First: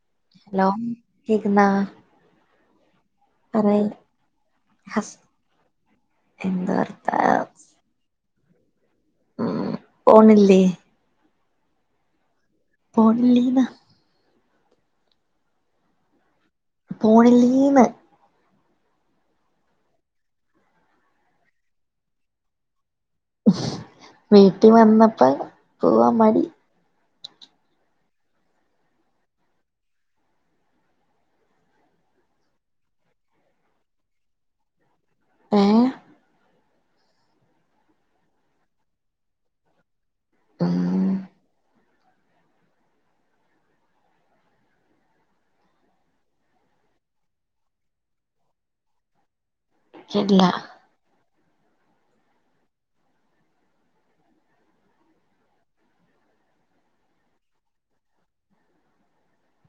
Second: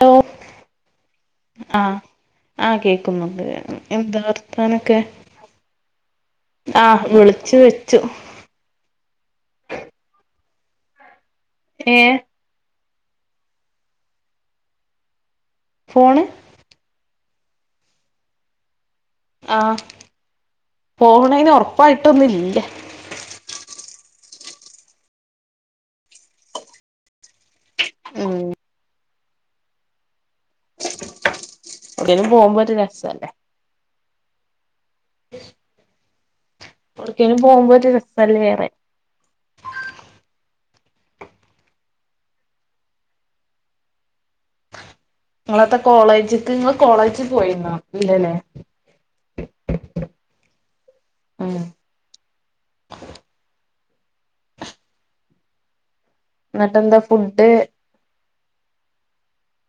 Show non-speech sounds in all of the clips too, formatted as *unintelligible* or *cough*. Hello hello കേക്കുന്നോ ആഹ് ആഹ് കേക്കുന്നുണ്ട് എന്താ വർത്താനൊക്കെ ഹസ് എന്ത് ആഹ് വർത്താ വിളിച്ചു വെച്ചു ഉം പോണില്ലേ ഏഹ് പോണില്ലേന്ന് ഫോണ് പോണില്ലീന്ന് ആഹ് പോവ്ണേന് ഒറപ്പായിട്ടൊന്നുല്ല വീട്ടി വന്നപ്പ പോവാ മടി ഉം എവുട്ക്കേലും പോകുമ്പ ഒരു രസാ ഏ എവ്‌ടക്കേലും പോകുമ്പ ഒര് രസല്ലേ ആഹ ഇങ്ങളെത്താ കോളേജ്ക്ക് ഇങ്ങള് കോളേജ് പോയിന്നൊ ഇല്ലലെ കേട്ടില്ല ആഹ് ഇന്നിട്ട് എന്താ ഫുഡ്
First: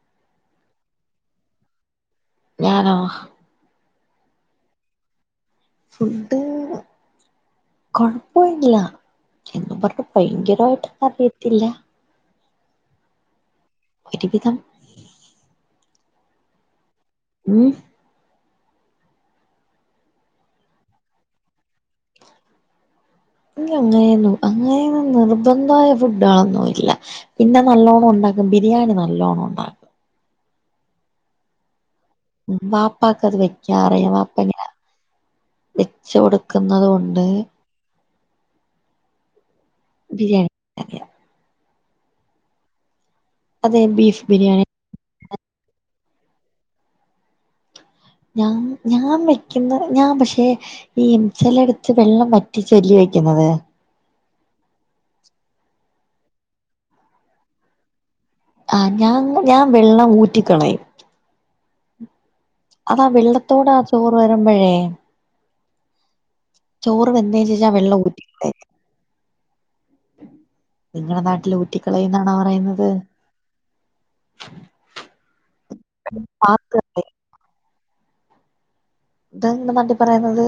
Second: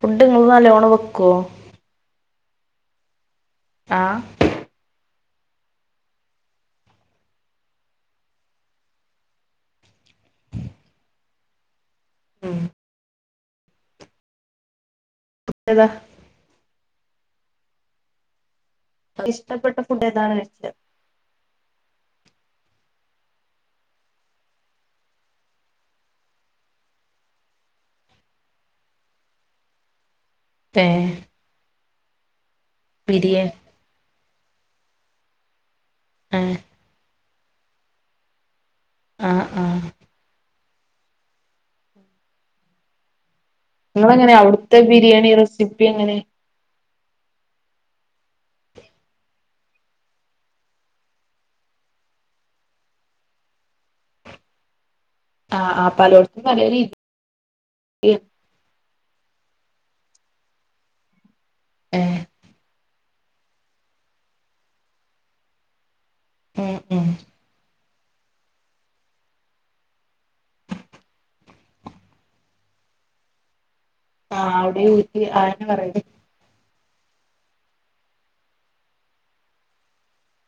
ഫുഡ് ഇങ്ങള് നല്ലോണം വെക്കോ ഞാനോ ആഹ് ഫുഡ്ഡ് കൊഴപ്പല്ല എന്ന് പറഞ്ഞ് ഭയങ്കരായിട്ട് അറിയത്തില്ല ഉം *unintelligible* *unintelligible* ഉം ങ്ങക്ക് ഇഷ്ടപ്പെട്ട ഫുഡേതാണ് ഇൻക്ക് അങ്ങനെന്നും അങ്ങനെന്നും നിർബന്ധായ ഫുഡാളൊന്നും ഇല്ല പിന്നെ നല്ലോണം ഒണ്ടാക്കും ബിരിയാണി നല്ലോണം ഒണ്ടാക്കും ഏഹ് ഉം വാപ്പാക്ക് അത് ബിരിയാണി വെയ്ക്കാറിയാ വാപ്പങ്ങനെ വെച്ച് ആഹ് കൊടുക്കുന്നത് കൊണ്ട് ആഹ് ആഹ് ബിരിയാണി അറിയാം അതെ ബീഫ് ഇങ്ങളെങ്ങനെ ബിരിയാണി അവുട്ത്തെ ബിരിയാണി റെസിപ്പി എങ്ങനെ ഞങ്ങ ഞാൻ വെയ്ക്കുന്ന ഞാൻ പക്ഷേ ഈ ചെലട്ത്ത് വെള്ളം വറ്റിച്ചല്ലെ വെയ്ക്കുന്നത് ആഹ് ആഹ് പലോടത്തും പല രീതി ആഹ് ഞാൻ ഞാൻ വെള്ളം ഊറ്റികളയും ഏഹ് അതാ വെള്ളത്തോടാ ചോറ് വരമ്പഴേ ഉം ഉം ചോറ് വെന്തതിന് ശേഷം ആ വെള്ളം ഊറ്റി നിങ്ങട നാട്ടില് ഊറ്റിക്കളയും എന്നാണോ പറയുന്നത് ആടി ഊറ്റി ആഹ് എന്ന് പറയും പാക്ക് എന്ത നിങ്ങട നാട്ടിൽ പറയുന്നത്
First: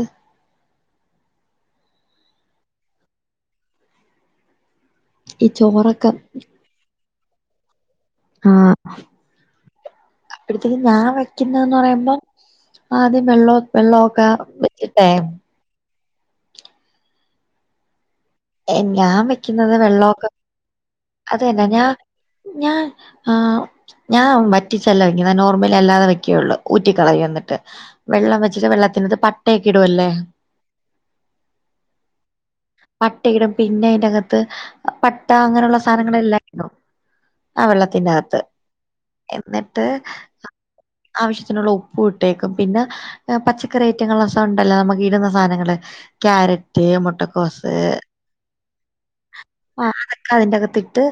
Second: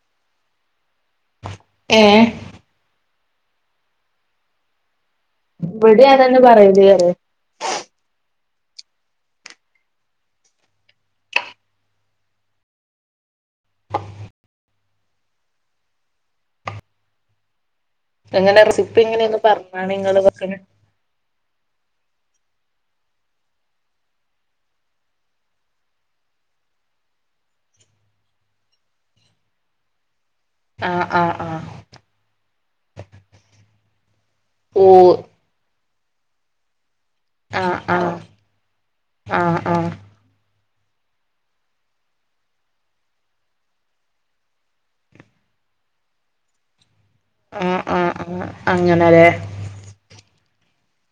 ഏഹ് ഈ ഇവിടെ ചോറൊക്ക അതന്നെ പറയല് പറയാ ആഹ് അപ്പഴത്തേനും ഞാൻ വെക്കുന്ന എന്ന് പറയുമ്പോ ആദ്യം വെള്ളോ വെള്ളം ഒക്ക വെച്ചിട്ടെ എങ്ങന ഏ, റെസിപ്പി ഞാൻ എങ്ങനെ എന്ന് പറഞ്ഞുതാ നിങ്ങള് വെക്കുന്നേ അതന്നെ ഞാ ഞാൻ ആഹ് ഞാൻ വറ്റിച്ചല്ല വെയ്ക്കുന്നേ നോർമലി അല്ലാതെ വെക്കയുള്ളൂ ഊറ്റി കളയും എന്നിട്ട് വെള്ളം വെച്ചിട്ട് വെള്ളത്തിലോട്ട് പട്ട ഒക്കെ ഇടുവല്ലേ ആഹ് ആഹ് ആഹ് പട്ടയിടും പിന്നെ അയിന്റെ അകത്ത് ഓ പട്ട അങ്ങനെ ഒള്ള സാ ധനങ്ങൾ എല്ലാം ഇടും ആ ആഹ് വെള്ളത്തിന്റെ ആഹ് അകത്ത് ആഹ് എന്നിട്ട് ആഹ് ആവശ്യത്തിന് ഉള്ള ഉപ്പും ഇട്ടേക്കും പിന്നെ പച്ചക്കറി ഐറ്റങ്ങൾ ഒണ്ടല്ലോ നമ്മക്ക് ഇടുന്ന സാധനങ്ങള് ക്യാരറ്റ് മുട്ട കൊ കോസ് ആഹ് ആഹ് ആഹ് അങ്ങനെല്ലേ ആഹ് അതൊക്കെ അതിന്റക ത്തിട്ട്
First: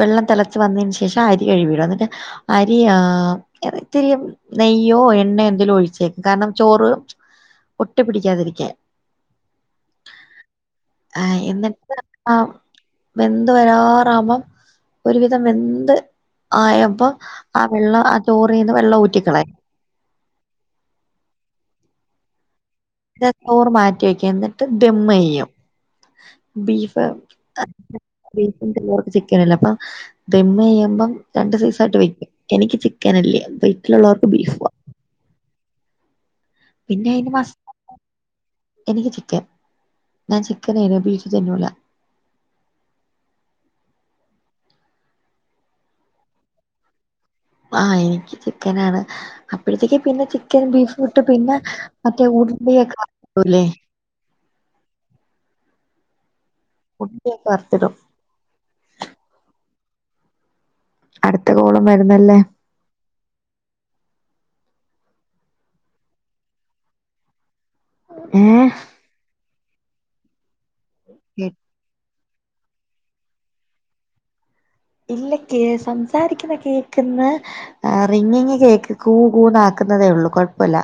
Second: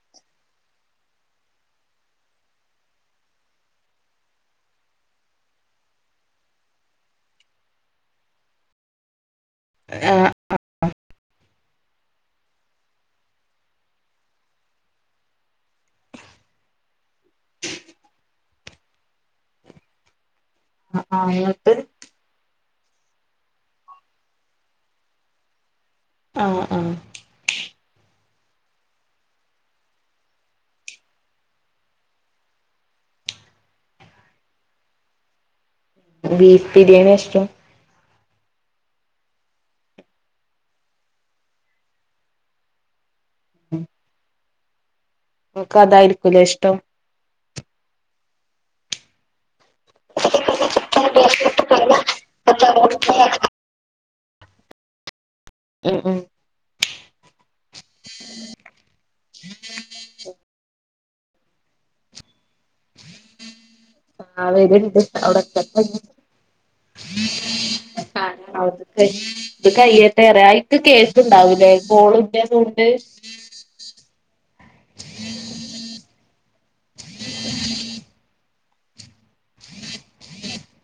വെള്ളം തെളച്ച് വന്നതിന് ശേഷം അരി കഴികി ഇടുക അന്നിട്ട് അരിയാ *unintelligible* നെയ്യോ എണ്ണയോ എന്തേലും ഒഴിച്ചേക്ക് കാരണം ചോറ് ഒട്ടി പിടിക്കാതെ ഇരിക്കാൻ ആഹ് ആഹ് എന്നിട്ട് ആ വെന്ത് വരാറാവുമ്പം ഒരുവിധം വെന്ത് ആയപ്പ ആ വെള്ളം ആ ചോറിന്ന് വെള്ളം ഊറ്റിക്കളയും ആഹ് എന്നിട്ട് ട്ട് ചോർ മാറ്റി വെയ്ക്കും എന്നിട്ട് ദെമ്മെയ്യും ആഹ് ആഹ് ബീഫ് *unintelligible* ചിക്കൻ അല്ലേ അപ്പൊ ദമ്മയ്യുമ്പം രണ്ട് സൈസ് ആയിട്ട് വെക്കും എനിക്ക് ചിക്കൻ ഇല്ലേ വീട്ടില് ഒള്ള അവർക്ക് ബീഫ് ബീഫ് പിന്നെ ബിരിയാണിയാ അയിന് ഇഷ്ടം മാസ് എനിക്ക് ചിക്കൻ ഞാൻ ചിക്കൻ *unintelligible* തിന്നൂല്ല ഓക്ക് അതായി ഇരിക്കൂലേ ഇഷ്ടം ആഹ് ഇൻക്ക് ചിക്കനാണ്. അപ്പഴത്തേക്ക് പിന്നെ ചിക്കൻ ബീഫുട്ട് പിന്നെ മറ്റേ ഉള്ളിയൊക്കെ *unintelligible* ഉം ഉം ഉള്ള്യൊക്കെ വർത്ത്ടും. ഉം അട്ത്ത കോളും വര്ന്നല്ല ആഹ് വെര്ണ്ട് അടെക്കെട്ടെ *unintelligible* ഏ ആരാണാവോ പ്പം ഇത് കയ്യട്ടേറ്യാ അയ്ക്ക് കേക്ക് ണ്ടാവുലേ കോള്ൻ്റെ സൗണ്ട് ഇല്ല കേ സംസാരിക്ക്ന്ന കേക്ക്ന്ന് ആഹ് റിങ്ങിങ്ങി കേക്ക് കൂ കൂ ന്നാക്ക്ന്നതേ ഒള്ളൂ കൊഴപ്പല്ല.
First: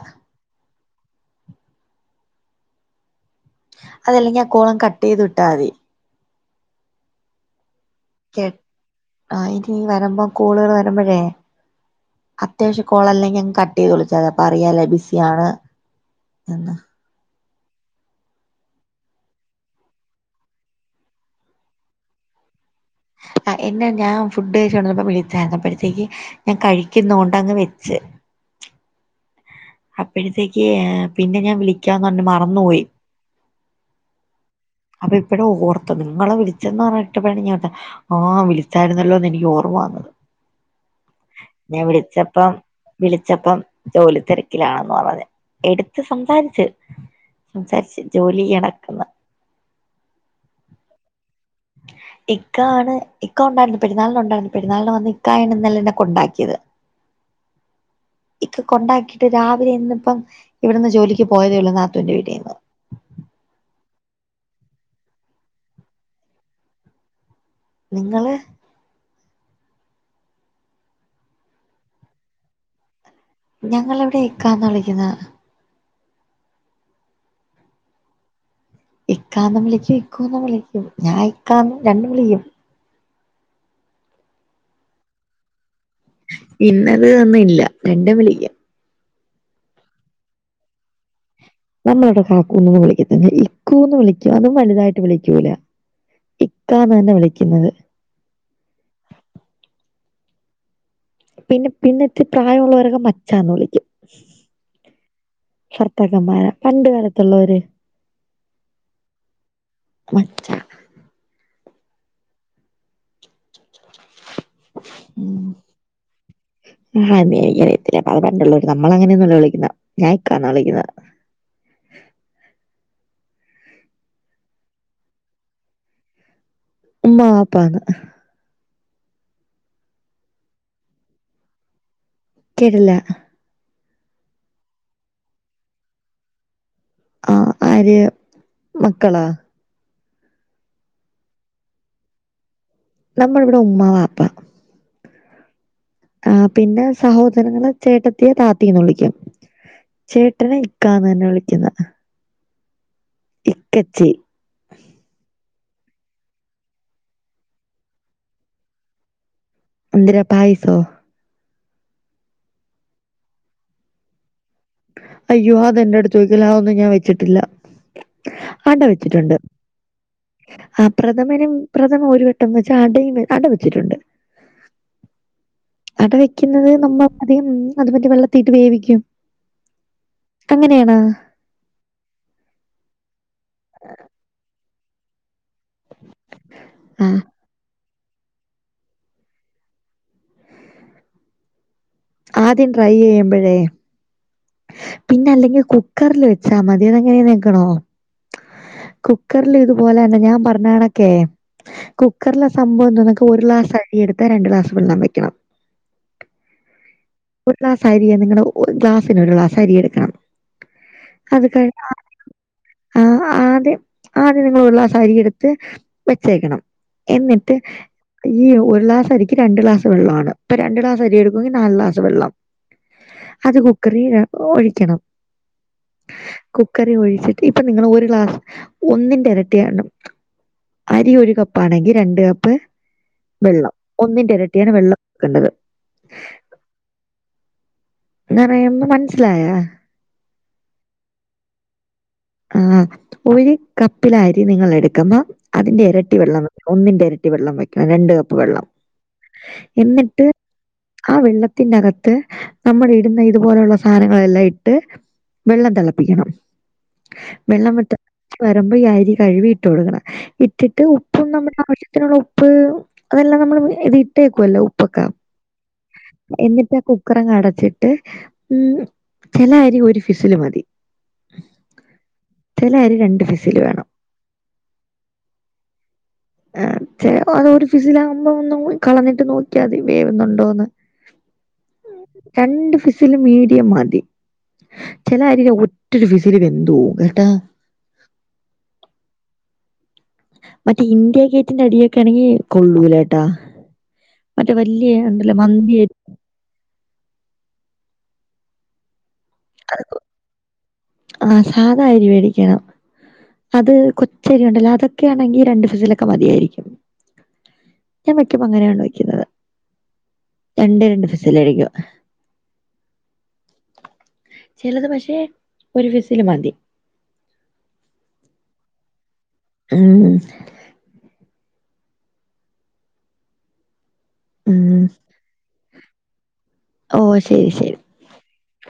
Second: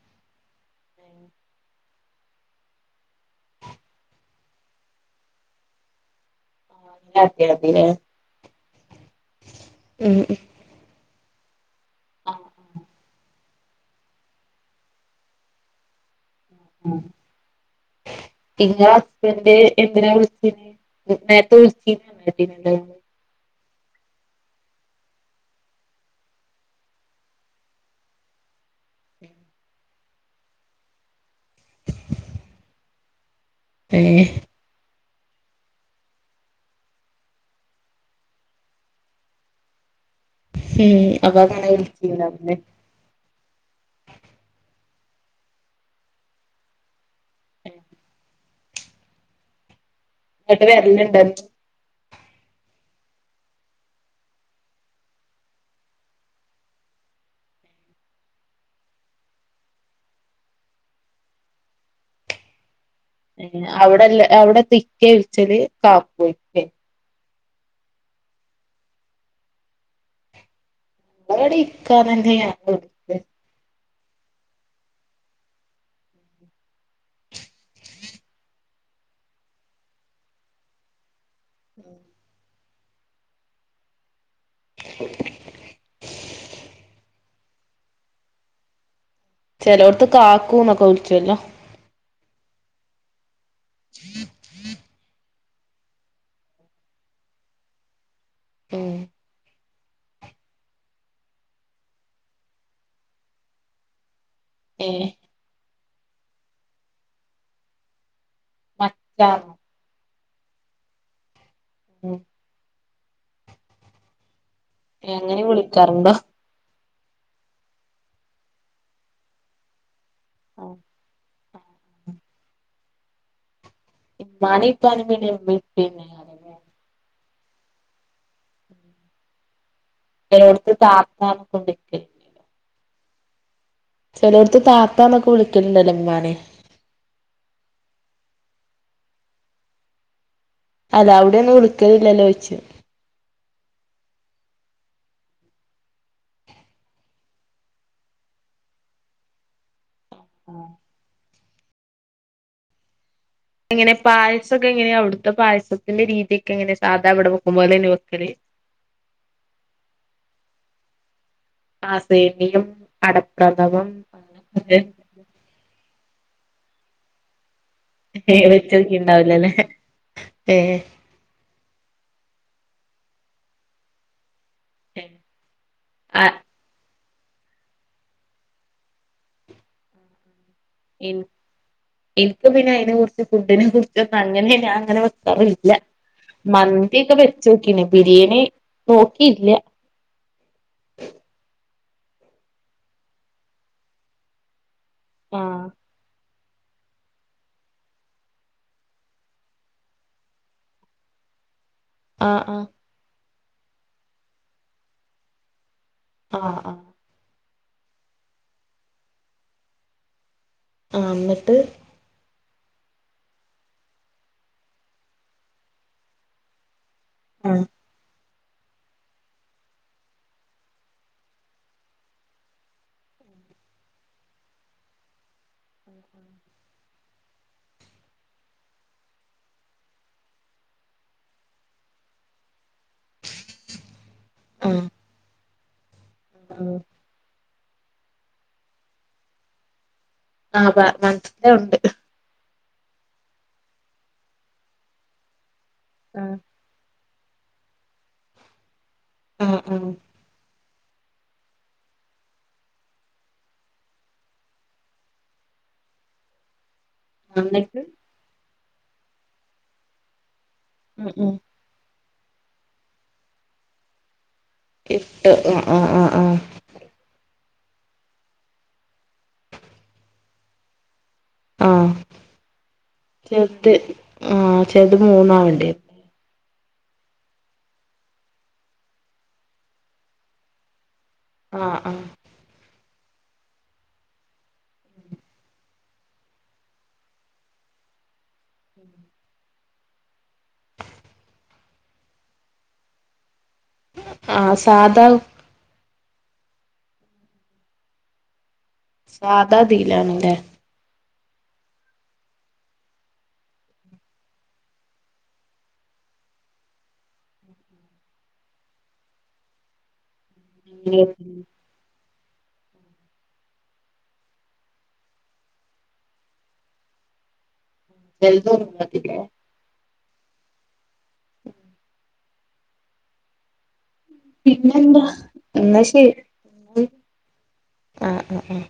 അതല്ലെങ്കി ആ കോളങ്ങ് കട്ടെയ്ത് വിട്ടാതി. *unintelligible* ഫ്രീയാണ്. ക്കെ ആഹ് ഇനി ഉം ഉം വരുമ്പം കോള് വരുമ്പഴേ ആഹ് ആഹ് അത്യാവശ്യ കോളല്ലെങ്കി അങ്ങ് കട്ടെയ്ത് വിളിച്ചാ മതി അപ്പറിയാലോ ബിസിയാണ് എന്ന് ഉം ഇങ്ങളെ ഹസ്ബന്റ് എന്തിനാ വിളിച്ചിര്ന്നെ നേരത്തെ വിളിച്ചിര് *unintelligible* ആഹ് എന്നെ ഞാൻ ഫുഡ് കഴ്ച്ചോണ്ടിര്ന്നപ്പോ വിളിച്ചായിര്ന്നു അപ്പഴത്തേക്ക് ഞാൻ കഴിക്കുന്നോണ്ടങ്ങ് വെച്ച് അപ്പഴത്തേക്ക് പിന്നെ ഞാൻ വിളിക്കാന്ന് പർഞ്ഞ് മറന്ന്പോയി. ഏഹ് അപ്പൊ ഇപ്പഴോ ഓർത്തത് ഇങ്ങളെ വിളിച്ചെന്ന് പറഞ്ഞിട്ട *unintelligible* ആഹ് വിളിച്ചായിര്ന്നല്ലോന്ന് എനിക്കോർമ്മ വന്നത്. ഉം അപ്പൊ അങ്ങനെ ഞാൻ വിളിച്ചപ്പം വിളിച്ചീണ്ടാവുല്ലേ വിളിച്ചപ്പം ജോലിത്തെര ക്കിലാണെന്ന് പറഞ്ഞെ എട്ത്ത് സംസാരിച്ച് സംസാരിച്ച് ജോലിയ്യണക്ക്ന്ന് ഇങ്ങട്ട് വെല്ര്ണ്ടോ? ഇക്കാണ് ഇക്ക ഒണ്ടായിര്ന്ന് പെര്ന്നാളിന് ഒണ്ടായിര്ന്ന് പെരുന്നാളിന് വന്ന് ഇക്കായാണ് ഇന്നലെന്നെ കൊണ്ടാക്കിയത്. ഇക്ക കൊണ്ടാക്കിയിട്ട് രാവിലെ ഇന്ന്പ്പം ഇവട്ന്ന് ജോലിക്ക് പോയതേ ഒള്ളൂ നാത്തൂന്റെ വീട്ടീന്ന് ഏഹ് അവ്ടെല്ല അവടെക്കിക്കെ വിളിച്ചല് കാക്കൂ *unintelligible* നിങ്ങളെ *unintelligible* ഇക്കാ ന്നെന്നെയാ *unintelligible* ഞങ്ങളിവ്ടെ ഇക്കാന്നാ വിളിക്ക്ന്നെ ഇക്കാന്നും വിളിക്കും ഇക്കുന്നും വിളിക്കും ഞാൻ ഇക്കാന്നും രണ്ടും വിളിക്കും. ഇന്നത് ഒന്നുല്ല രണ്ടും വിളിക്കും. ചെലോട്ത്ത് കാക്കൂന്നൊക്കെ വിൾച്ചൊല്ലോ നമ്മളവടെ കാക്കൂന്നൊന്നും വിളിക്കത്തില്ല ഇക്കൂന്ന് വിളിക്കും അതും വല്താ യിട്ട് വിളിക്കൂല ഇക്കാന്ന് തന്നെ വിളിക്ക്ന്നത്. ഉം പിന്നെ പിന്നെത്ത്രി പ്രായുള്ളവരൊക്കെ മച്ചാന്ന് വിളിക്കും. ഏഹ് ഫർത്തക്കൻമാരാ പണ്ട് കാലത്തൊള്ളവര് മച്ചാന്ന് മച്ചാ ഉം ഉം അങ്ങനെ വിളിക്കാറുണ്ടോ ആ *unintelligible* അത് പണ്ടുള്ളോര് നമ്മളങ്ങനെയൊന്നല്ല വിളിക്കുന്നെ ഞാ ഇക്കാന്നാ വിളിക്കുന്നേ ഇമ്മാനേം ഇപ്പാനേം പിന്നെ ഞാൻ വിളിച്ചേനേ ഉമ്മ വാപ്പാന്ന് *inaudible* ചെലോട്ത്ത് താത്തന്നൊക്കെ വിളിക്കല് കേട്ട്ല്ലാ ചെലോട്ത്ത് താത്താന്നൊക്കെ വിളിക്കലുണ്ടല്ലോ ഉമ്മാനെ ആ ആര് മക്കളോ അല്ല അവ്ടെ ഒന്നും വിളിക്കലില്ലല്ലോയ്ച്ച നമ്മള്വ്ടെ ഉമ്മാ വാപ്പ ആ പിന്നെ സഹോദരങ്ങളെ ചേട്ടത്തിയെ താത്തീന്ന് വിളിയ്ക്കും ചേട്ടനെ ഇക്കാന്ന് തന്നെ വിളിക്കുന്നേ എങ്ങനെ പായസൊക്കെ എങ്ങനെയാ അവ്ട്ത്തെ പായസത്തിന്റെ രീതിയൊക്കെ എങ്ങനെ സാധാവ്ടെ വെക്കും പോലന്നയാ വെക്കല് എന്തിരാ പായസോ ആ സേമിയും അടപ്രദമം *unintelligible* അയ്യോ അത് എന്റെ അടുത്ത് ചോയിക്കല്ലേ അതൊന്നും ഞാൻ വെച്ചിട്ടില്ല ഏ അട വെചോക്കിട്ട്ണ്ടാവ് ല വെച്ചിട്ടുണ്ട് ലേ ഏ ആ പ്രഥമനും പ്രഥമ ഒരു വട്ടം വെച്ചാ അടയും അട വെച്ചിട്ടുണ്ട് അട ആഹ് വെക്കുന്നത് നമ്മൾ അധികം അത് പറ്റേ വെള്ളത്തിട്ട് വേവിക്കും അങ്ങനെയാണോ എനിക്ക് എനിക്കും പിന്നെ അയ്നെ കുർച്ച് ഫുഡിനെ കുർച്ചൊന്നും അങ്ങനെ ഞാൻ അങ്ങനെവെ ഇല്ല ആ മന്തിയൊക്കെ വെച്ചോക്കീന് ബിരിയാണി നോക്കിയില്ല്യ ആദ്യം ട്രൈ ചെയ്യുമ്പഴേ പിന്നെ അല്ലെങ്കി ആഹ് കുക്കർല് വെച്ചാ മതി അത് എങ്ങനെയ ന്നെക്കണോ കുക്കർല് ഇതുപോലെന്നെ ഞാൻ പർഞ്ഞ കണക്കെ കുക്കർലെ ആഹ് സംഭവം എന്തന്നക്ക് ഒരു ഗ്ലാസ് അരിയടുത്താ രണ്ട് ഗ്ലാസ് വെള്ളം വെക്കണം ആഹ ആഹ് ഒരു ഗ്ലാസ് അരിയണെങ്കി നിങ്ങളുടെ ഗ്ലാസിന് ഒരു ഗ്ലാസ് അരിയ എടുക്കണം ആഹ് അത് എന്നിട്ട് കയ് ആ ആദ്യം ആദ്യം നിങ്ങള് ഒരു ക്ലാസ്സ്‌ അരി എടുത്ത് വെച്ചേക്കണം എന്നിട്ട് ആഹ് ഈ ഒരു ഗ്ലാസ് അരിക്ക് രണ്ട് ഗ്ലാസ് വെള്ളമാണ് ഇപ്പ രണ്ട് ഗ്ലാസ് അരി എടുക്കെങ്കിൽ നാല് ഗ്ലാസ് വെള്ളം അത് കുക്കറി ഒഴിക്കണം കുക്കറി ഒഴിച്ചിട്ട് ഇപ്പൊ നിങ്ങള് ഒരു ഗ്ലാസ് ഒന്നിന്റെ ഇരട്ടിയാണം അരി ഒരു കപ്പാണെങ്കി രണ്ട കപ്പ് വെള്ളം ഒന്നിന്റെ ഇരട്ടിയാണ് വെള്ളം എടുക്കേണ്ടത് ഉം പറയുമ്പ മൻസ്സിലായാ ആ പ മൻസ്സിലാവുണ്ട് ആ ഒരു കപ്പില് അരി നിങ്ങള് എടുക്കുമ്പം അതിന്റെ എരട്ടി ആഹ് വെള്ളം വെ ഒന്നിന്റെ എരട്ടി വെള്ളം വെക്കണം രണ്ട് കപ്പ് വെള്ളം ആഹ് ആഹ് എന്നിട്ട് ആ വെള്ളത്തിന്റെകത്ത് നമ്മുള് ഇടുന്ന ഇതുപോലെയുള്ള സാധനങ്ങളെല്ലാം ഇട്ട് വെള്ളം തിളപ്പിക്കണം വെള്ളം എന്നിട്ട് വ്ട്ട് വരുമ്പോ ഈ അരി കഴ് വി ഇട്ട് കൊടുക്കണം ഇട്ടിട്ട് ഉം ഉപ്പും ഉം നമ്മുടെ ആവ്ശ്യ ചിക്കനുള്ള ഉപ്പ് അതെല്ലാം നമ്മള് ഇത് ഇട്ടേക്കുവല്ലോ ഉപ്പൊക്കാ ഇട്ട് ആഹ് ആഹ് ആഹ് ആഹ് എന്നിട്ടാ കുപ് ഉക്കറങ്ങ അടച്ചിട്ട് ഉം ചില അരി ഒരു ഫിസില് മതി ആഹ ചില അരി രണ്ട് ഫിസില് ചെലത് വേണം. ആഹ ചെല്ത് മൂന്നാവണ്ടി വെ അ അതോ ഒരു ഫിസിലാകുമ്പോ ഒന്നും കളഞ്ഞിട്ട് നോക്കിയാതി വേവുന്നുണ്ടോന്ന് ആ ആ രണ്ട് ഫിസില് മീഡിയം മതി ചെല അരി ഒറ്റൊരു വിസിൽ വെന്ത്‌ പോവും കേട്ടാ *inaudible* മറ്റേ ഇന്ത്യ ഗേറ്റിന്റെ അരിയൊക്കെ ആണെങ്കിൽ കൊള്ളൂലേട്ടാ മറ്റേ ആഹ് വലിയ സാധാ എന്തല്ല മന്തി സാധാതിലാണ്ല്ല ആ സാധാ അരി വെടിക്കണം അത് കൊച്ചരി ഉണ്ടല്ലോ അതൊക്കൊണെങ്കിൽ രണ്ടു ഫിസിലൊക്കെ മതിയായിരിക്കും ഞാൻ മറ്റേ വെക്കുന്നത് രണ്ടെരണ്ട് ഫിസൽഅടിക്ക ചിലത് പക്ഷെ ഒരു വിസില് മതി ചെലത് ഒറങ്ങാതില്ലേ ആഹ് പിന്നെ ഉം എന്താ എന്നാ ശരി ഓ ശരി ശരി ആഹ ആഹ് ആഹ